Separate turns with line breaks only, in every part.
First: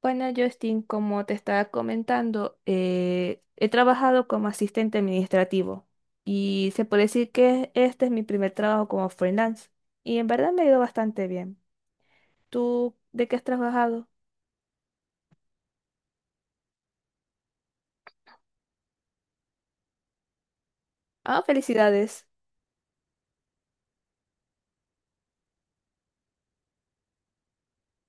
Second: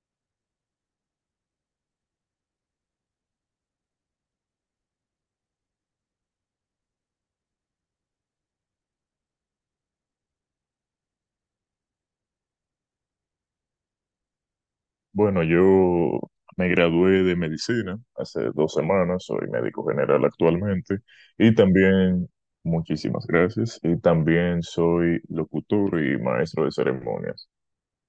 Bueno, Justin, como te estaba comentando, he trabajado como asistente administrativo y se puede decir que este es mi primer trabajo como freelance y en verdad me ha ido bastante bien. ¿Tú de qué has trabajado?
Bueno, yo me gradué de medicina hace 2 semanas, soy médico general actualmente
Ah,
y
felicidades.
también, muchísimas gracias, y también soy locutor y maestro de ceremonias.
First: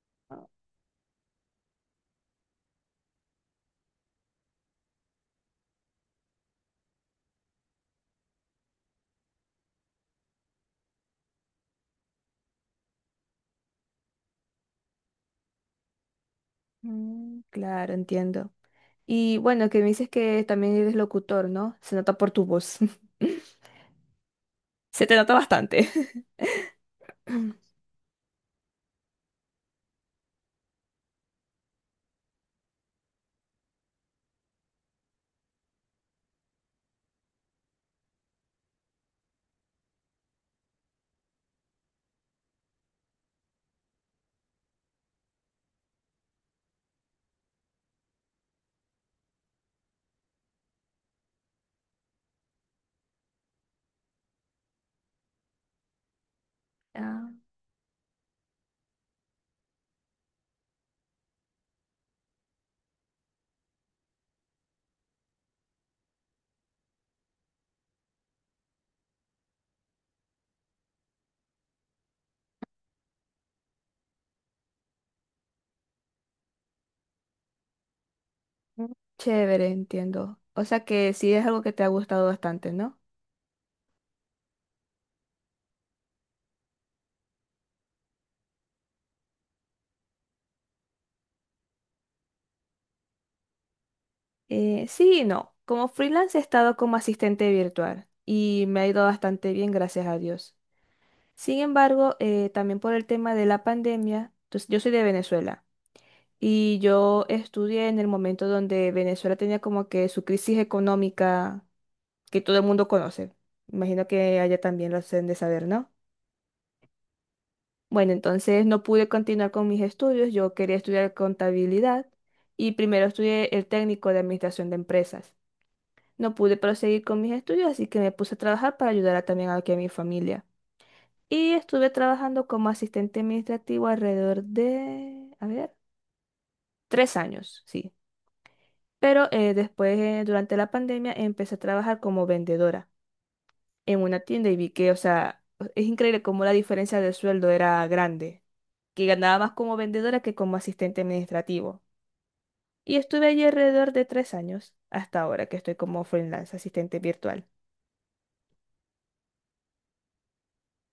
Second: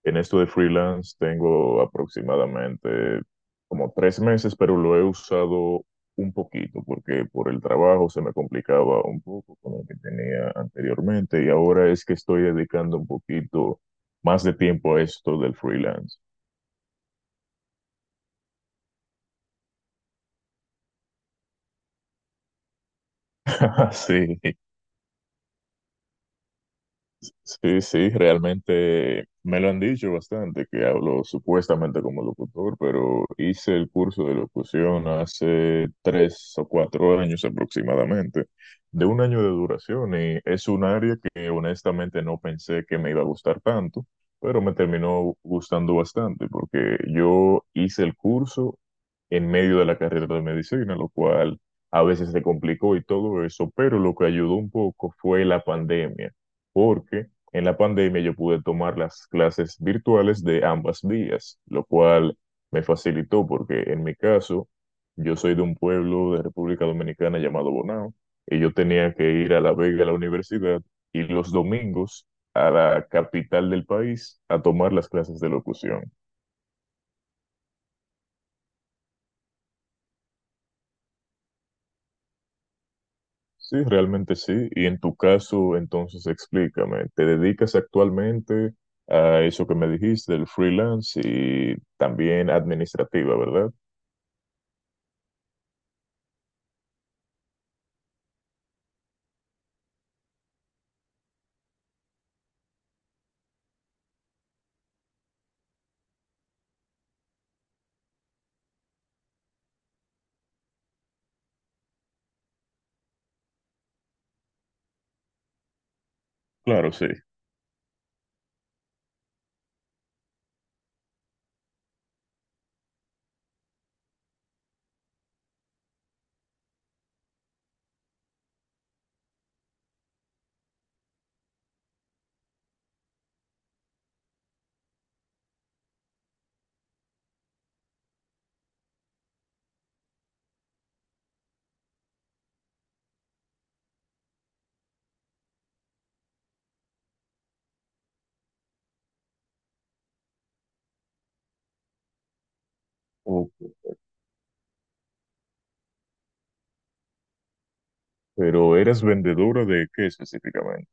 En esto de freelance tengo aproximadamente como 3 meses, pero lo he usado un poquito porque por el trabajo se me complicaba un poco con lo que tenía anteriormente y ahora es que estoy dedicando un poquito más de tiempo a esto del freelance.
Mm, claro, entiendo. Y bueno, que me dices que también eres locutor, ¿no? Se nota por tu voz.
Sí,
Se te nota bastante.
Sí, sí, realmente me lo han dicho bastante, que hablo supuestamente como locutor, pero hice el curso de locución hace 3 o 4 años aproximadamente, de un año de duración, y es un área que honestamente no pensé que me iba a gustar tanto, pero me terminó gustando bastante, porque yo hice el curso en medio de la carrera de medicina, lo cual a veces se complicó y todo eso, pero lo que ayudó un poco fue la pandemia porque
Ah,
en la pandemia yo pude tomar las clases virtuales de ambas vías, lo cual me facilitó porque en mi caso yo soy de un pueblo de República Dominicana llamado Bonao y yo tenía que ir a La Vega a la universidad y los domingos a la capital del país a tomar las clases de locución.
mm, chévere, entiendo. O sea que sí es algo que te ha gustado bastante, ¿no?
Sí, realmente sí. Y en tu caso, entonces explícame, ¿te dedicas actualmente a eso que me dijiste, el freelance y también administrativa, verdad?
Sí y no. Como freelance he estado como asistente virtual y me ha ido bastante bien, gracias a Dios. Sin embargo, también por el tema de la pandemia, entonces, yo soy de Venezuela y yo estudié en el momento donde Venezuela tenía como que su crisis económica que todo el mundo conoce. Imagino que allá también lo hacen de saber, ¿no?
Claro, sí.
Bueno, entonces no pude continuar con mis estudios. Yo quería estudiar contabilidad y primero estudié el técnico de administración de empresas. No pude proseguir con mis estudios, así que me puse a trabajar para ayudar a- también aquí a mi familia. Y estuve trabajando como asistente administrativo alrededor de, a ver, tres años, sí. Pero después, durante la pandemia, empecé a trabajar como vendedora en una tienda y vi que, o sea, es increíble cómo la diferencia de sueldo era grande, que ganaba más como vendedora que como asistente administrativo. Y estuve allí
Ok.
alrededor de tres años, hasta ahora que estoy como freelance, asistente virtual.
¿Pero eras vendedora de qué específicamente?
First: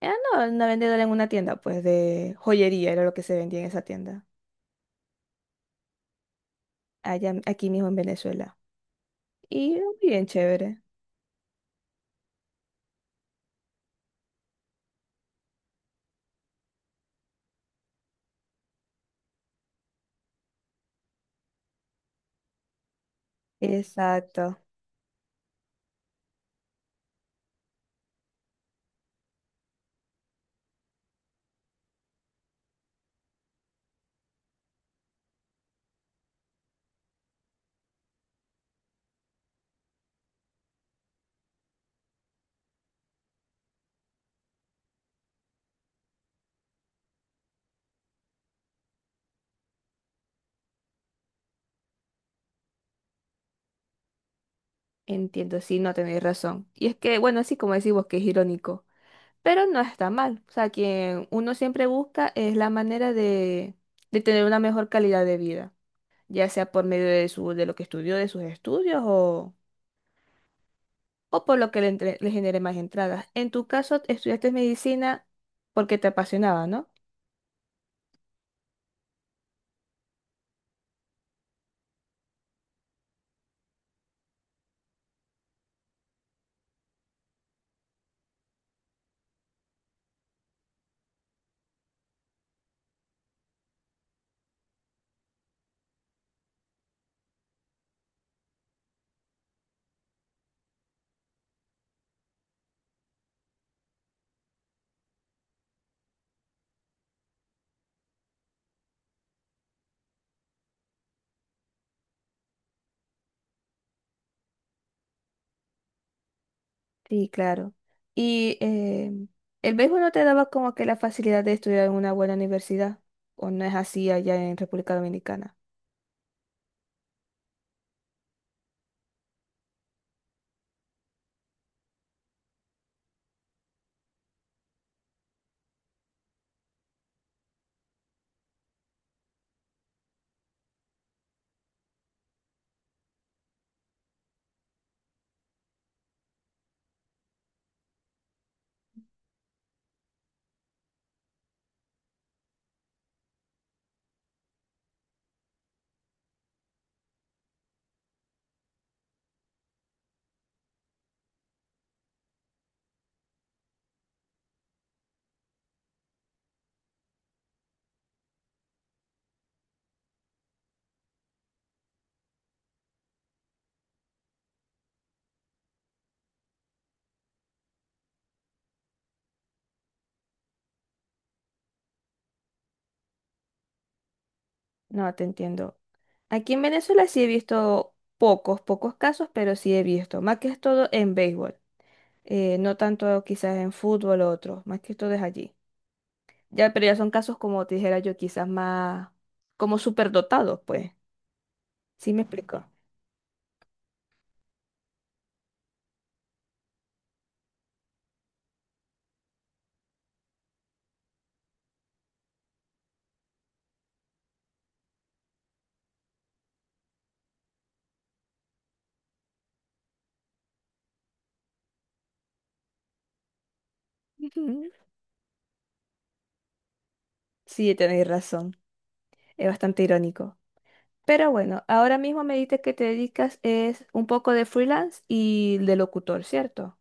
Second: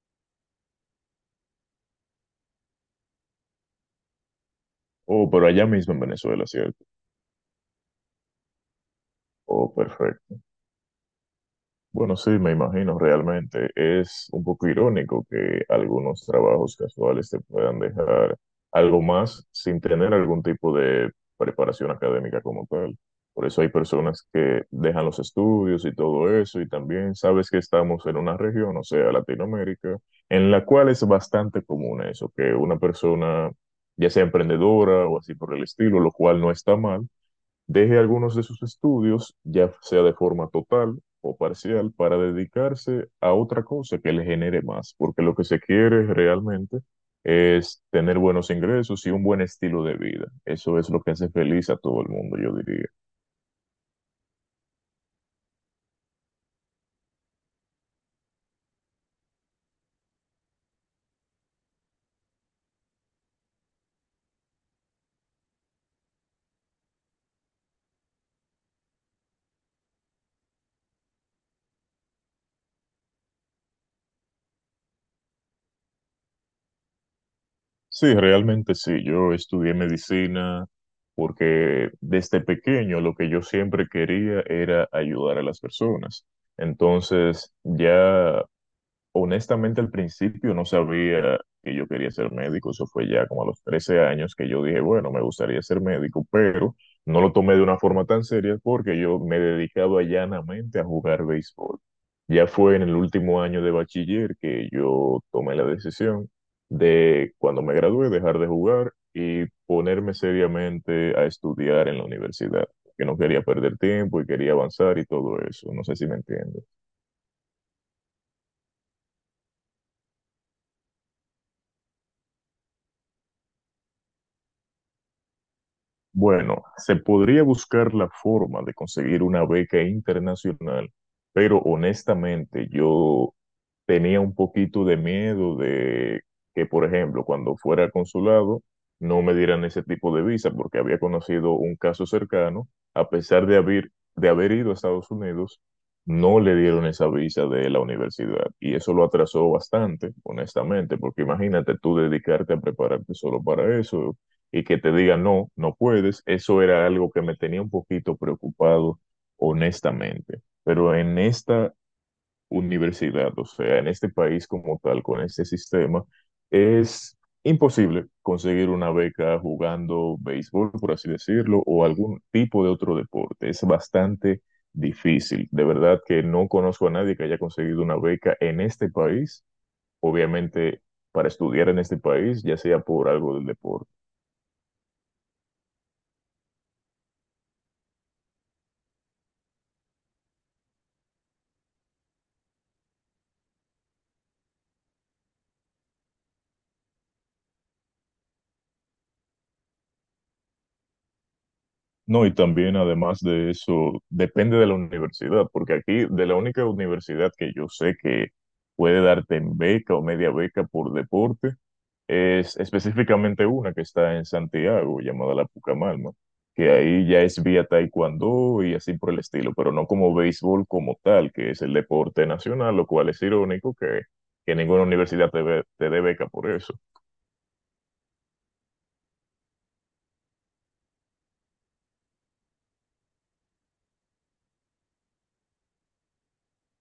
Ah, no, una vendedora en una tienda, pues de joyería era lo que se vendía en esa tienda,
Oh, pero allá mismo en Venezuela, ¿cierto?
allá, aquí mismo en Venezuela.
Oh,
Y muy bien
perfecto.
chévere.
Bueno, sí, me imagino realmente. Es un poco irónico que algunos trabajos casuales te puedan dejar algo más sin tener algún tipo de preparación académica como tal. Por eso hay personas
Exacto,
que dejan los estudios y todo eso, y también sabes que estamos en una región, o sea, Latinoamérica, en la cual es bastante común eso, que una persona, ya sea emprendedora o así por el estilo, lo cual no está mal, deje algunos de sus estudios, ya sea de forma total o parcial, para dedicarse a otra cosa que le genere más, porque lo que se quiere realmente es tener buenos ingresos y un buen estilo de vida. Eso es lo que hace feliz a todo el mundo, yo diría.
entiendo, sí, no tenéis razón. Y es que, bueno, así como decimos que es irónico, pero no está mal. O sea, quien uno siempre busca es la manera de tener una mejor calidad de vida, ya sea por medio de, su, de lo que estudió, de sus estudios o por lo que le, entre- le genere más entradas. En tu caso, estudiaste medicina porque te apasionaba, ¿no?
Sí, realmente sí. Yo estudié medicina porque desde pequeño lo que yo siempre quería era ayudar a las personas. Entonces, ya, honestamente, al principio no sabía que yo quería ser médico, eso fue ya como a los 13 años que yo dije, bueno, me gustaría ser médico, pero no lo tomé de una forma tan seria porque yo me dedicaba llanamente a jugar béisbol. Ya fue en el último año de bachiller que yo tomé la decisión de, cuando me gradué, dejar de jugar y ponerme seriamente a estudiar en la universidad, que no quería perder tiempo y quería avanzar y todo eso, no sé si me entiendes.
Sí, claro. Y el béisbol no te daba como que la facilidad de estudiar en una buena universidad, o no es así allá en República Dominicana.
Bueno, se podría buscar la forma de conseguir una beca internacional, pero honestamente yo tenía un poquito de miedo de que, por ejemplo, cuando fuera al consulado, no me dieran ese tipo de visa, porque había conocido un caso cercano, a pesar de haber ido a Estados Unidos, no le dieron esa visa de la universidad. Y eso lo atrasó bastante, honestamente, porque imagínate tú dedicarte a prepararte solo para eso y que te digan no, no puedes, eso era algo que me tenía un poquito preocupado, honestamente. Pero en esta universidad, o sea, en este país como tal, con este sistema, es imposible conseguir una beca jugando béisbol, por así decirlo, o algún tipo de otro deporte. Es bastante difícil. De verdad que no conozco a nadie que haya conseguido una beca en este país, obviamente para estudiar en este país, ya sea por algo del deporte.
No, te entiendo. Aquí en Venezuela sí he visto pocos, pocos casos, pero sí he visto, más que todo en béisbol, no tanto quizás en fútbol o otros, más que todo es allí. Ya, pero ya son casos como te dijera yo, quizás más como superdotados, pues. ¿Sí me
No, y
explico?
también además de eso, depende de la universidad, porque aquí de la única universidad que yo sé que puede darte en beca o media beca por deporte, es específicamente una que está en Santiago, llamada la Pucamalma, que ahí ya es vía taekwondo y así por el estilo, pero no como béisbol como tal, que es el deporte nacional, lo cual es irónico que
Ujú.
ninguna universidad te, te dé beca por eso.
Sí, tenéis razón. Es bastante irónico. Pero bueno, ahora mismo me dices que te dedicas es un poco de freelance y de locutor, ¿cierto?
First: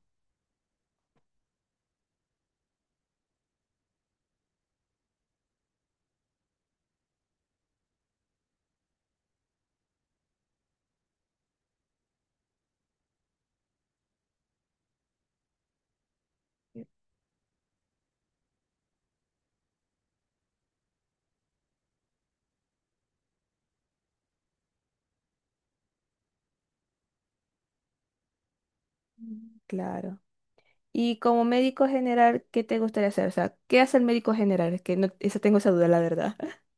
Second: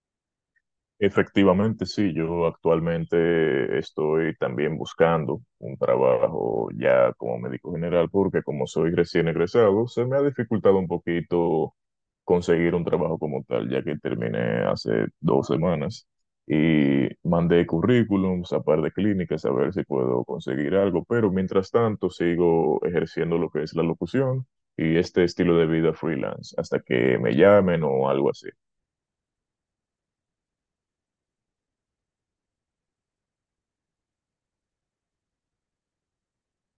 Efectivamente, sí, yo actualmente estoy también buscando un trabajo ya como médico general porque como soy recién egresado, se me ha dificultado un poquito conseguir un trabajo como tal, ya que terminé hace 2 semanas y mandé currículums a par de clínicas a ver si puedo conseguir algo, pero mientras tanto sigo ejerciendo lo que es la locución y este estilo de vida freelance hasta que me llamen o algo así.
Mm. Claro. Y como médico general, ¿qué te gustaría hacer? O sea, ¿qué hace el médico general? Es que no, esa tengo esa duda, la verdad.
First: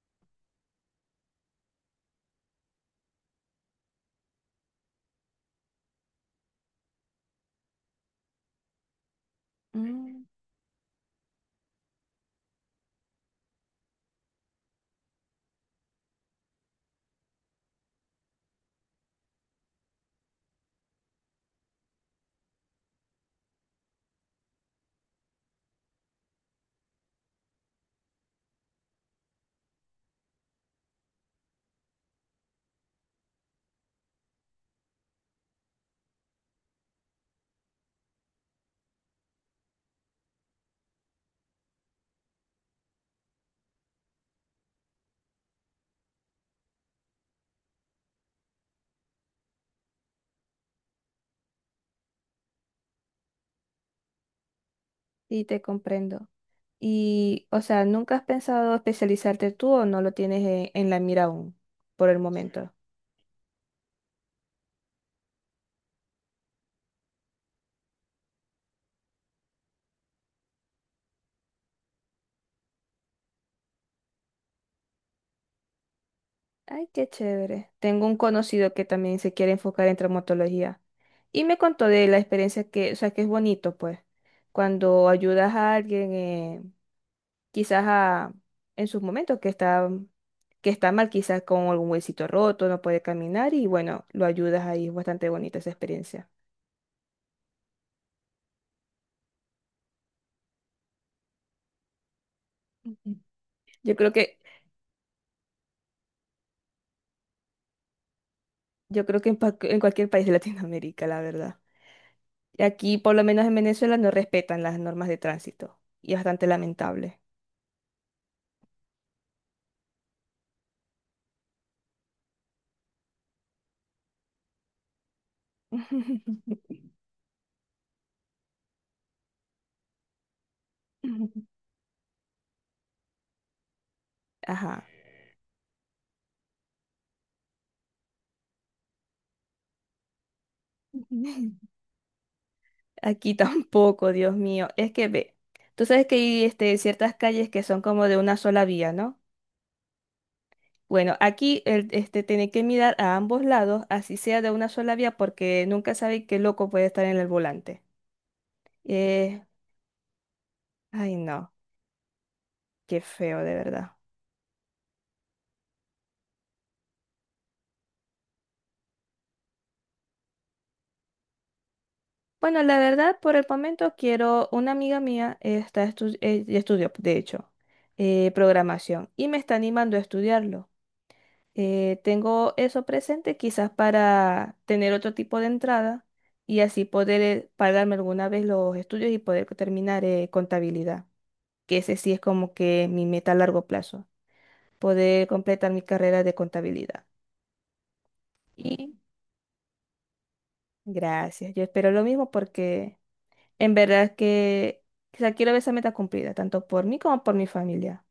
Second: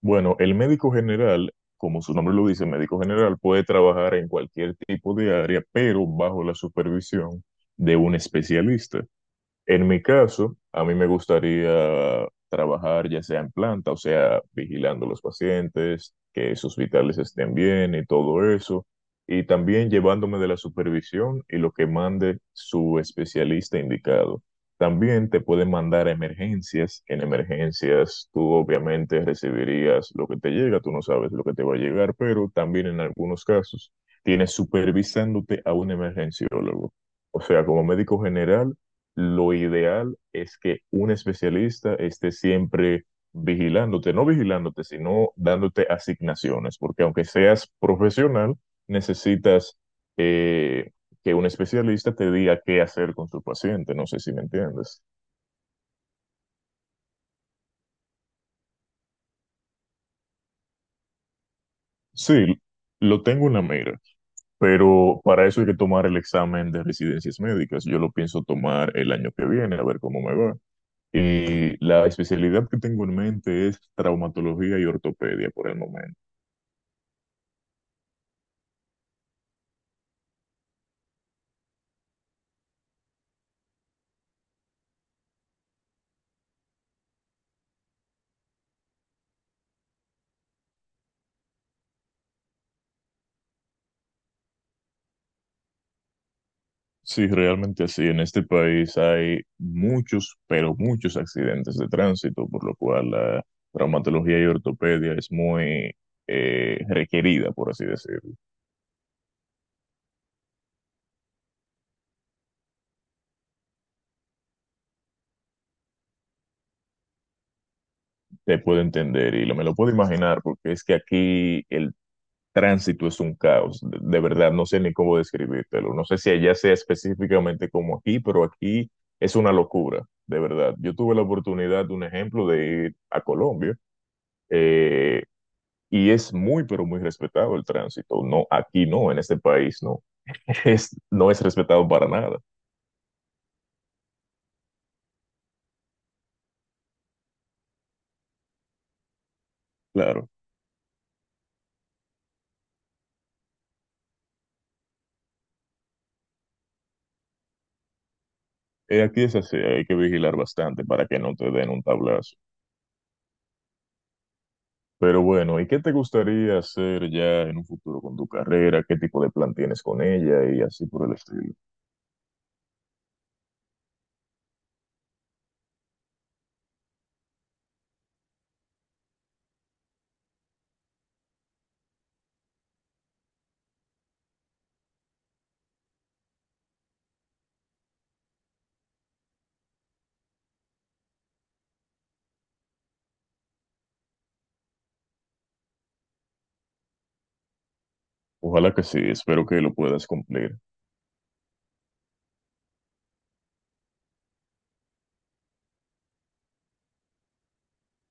Bueno, el médico general, como su nombre lo dice, médico general puede trabajar en cualquier tipo de área, pero bajo la supervisión de un especialista. En mi
Mm,
caso, a mí me gustaría trabajar ya sea en planta, o sea, vigilando a los pacientes, que sus vitales estén bien y todo eso, y también llevándome de la supervisión y lo que mande su especialista indicado. También te pueden mandar a emergencias. En emergencias tú obviamente recibirías lo que te llega, tú no sabes lo que te va a llegar, pero también en algunos casos tienes supervisándote a un emergenciólogo. O sea, como médico general, lo ideal es que un especialista esté siempre vigilándote, no vigilándote, sino dándote asignaciones, porque aunque seas profesional, necesitas eh, que un especialista te diga qué hacer con tu paciente, no sé si me entiendes.
sí, te comprendo. Y, o sea, ¿nunca has pensado especializarte tú o no lo tienes en la mira aún por el
Sí,
momento?
lo tengo en la mira, pero para eso hay que tomar el examen de residencias médicas. Yo lo pienso tomar el año que viene, a ver cómo me va. Y la especialidad que tengo en mente es traumatología y ortopedia por el momento.
Ay, qué chévere. Tengo un conocido que también se quiere enfocar en traumatología y me contó de la experiencia que, o sea, que es bonito, pues, cuando ayudas a alguien, quizás a, en sus momentos que está mal, quizás con algún huesito roto, no puede caminar y bueno, lo ayudas ahí. Es bastante bonita esa experiencia.
Sí, realmente así. En este país hay muchos, pero muchos accidentes de tránsito, por lo cual
Ujú.
la
Yo creo que,
traumatología y ortopedia es muy requerida, por así decirlo.
yo creo que en, pa- en cualquier país de Latinoamérica, la verdad. Y aquí, por lo menos en Venezuela, no respetan las normas de tránsito y es bastante lamentable.
Te puedo entender y lo, me lo puedo imaginar porque es que aquí el tránsito es un caos. De verdad, no sé ni cómo describírtelo. No sé si allá sea específicamente como aquí, pero aquí es una locura, de verdad. Yo tuve la oportunidad, un ejemplo, de ir a Colombia.
Ajá.
Eh, y es muy, pero muy respetado el tránsito. No, aquí no, en este país no. Es, no es respetado para nada,
Aquí tampoco, Dios mío. Es que ve, tú sabes que hay este, ciertas calles que son como de una sola vía, ¿no?
claro.
Bueno, aquí el, este, tiene que mirar a ambos lados, así sea de una sola vía, porque nunca sabe qué loco puede estar en el volante.
Aquí es
Eh,
así, hay que vigilar bastante para
ay,
que no te
no,
den un tablazo.
qué feo, de verdad.
Pero bueno, ¿y qué te gustaría hacer ya en un futuro con tu carrera? ¿Qué tipo de plan tienes con ella? Y así por el estilo.
Bueno, la verdad, por el momento quiero, una amiga mía está estudió, de hecho, programación y me está animando a estudiarlo. Tengo eso presente quizás para tener otro tipo de entrada y así poder pagarme alguna vez los estudios y poder terminar contabilidad, que ese sí es como que mi meta a largo plazo, poder completar mi carrera de contabilidad.
Ojalá que
Y
sí, espero que lo puedas cumplir.
gracias, yo espero lo mismo porque en verdad que quizás quiero ver esa meta cumplida, tanto por mí como por mi familia.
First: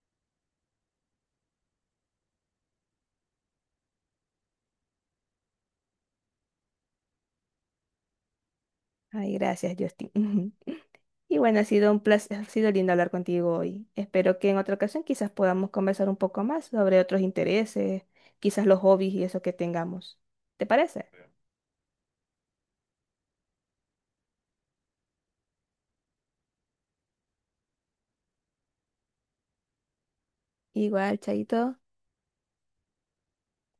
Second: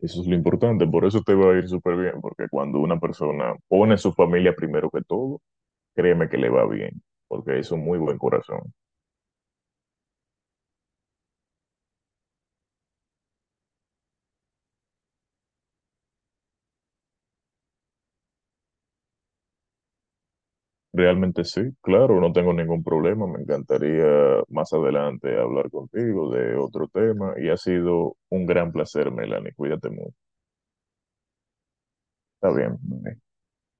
Eso es lo importante, por eso te va a ir súper bien, porque cuando una persona pone a su familia primero que todo, créeme que le va bien, porque es un muy buen corazón.
Ay, gracias, Justin. Y bueno, ha sido un placer, ha sido lindo hablar contigo hoy. Espero que en otra ocasión quizás podamos conversar un poco más sobre otros intereses, quizás los hobbies y eso que tengamos. ¿Te parece?
Realmente sí, claro, no tengo ningún problema. Me encantaría más adelante hablar contigo de otro tema y ha sido un gran placer, Melanie. Cuídate mucho.
Igual, Chaito.
Está bien.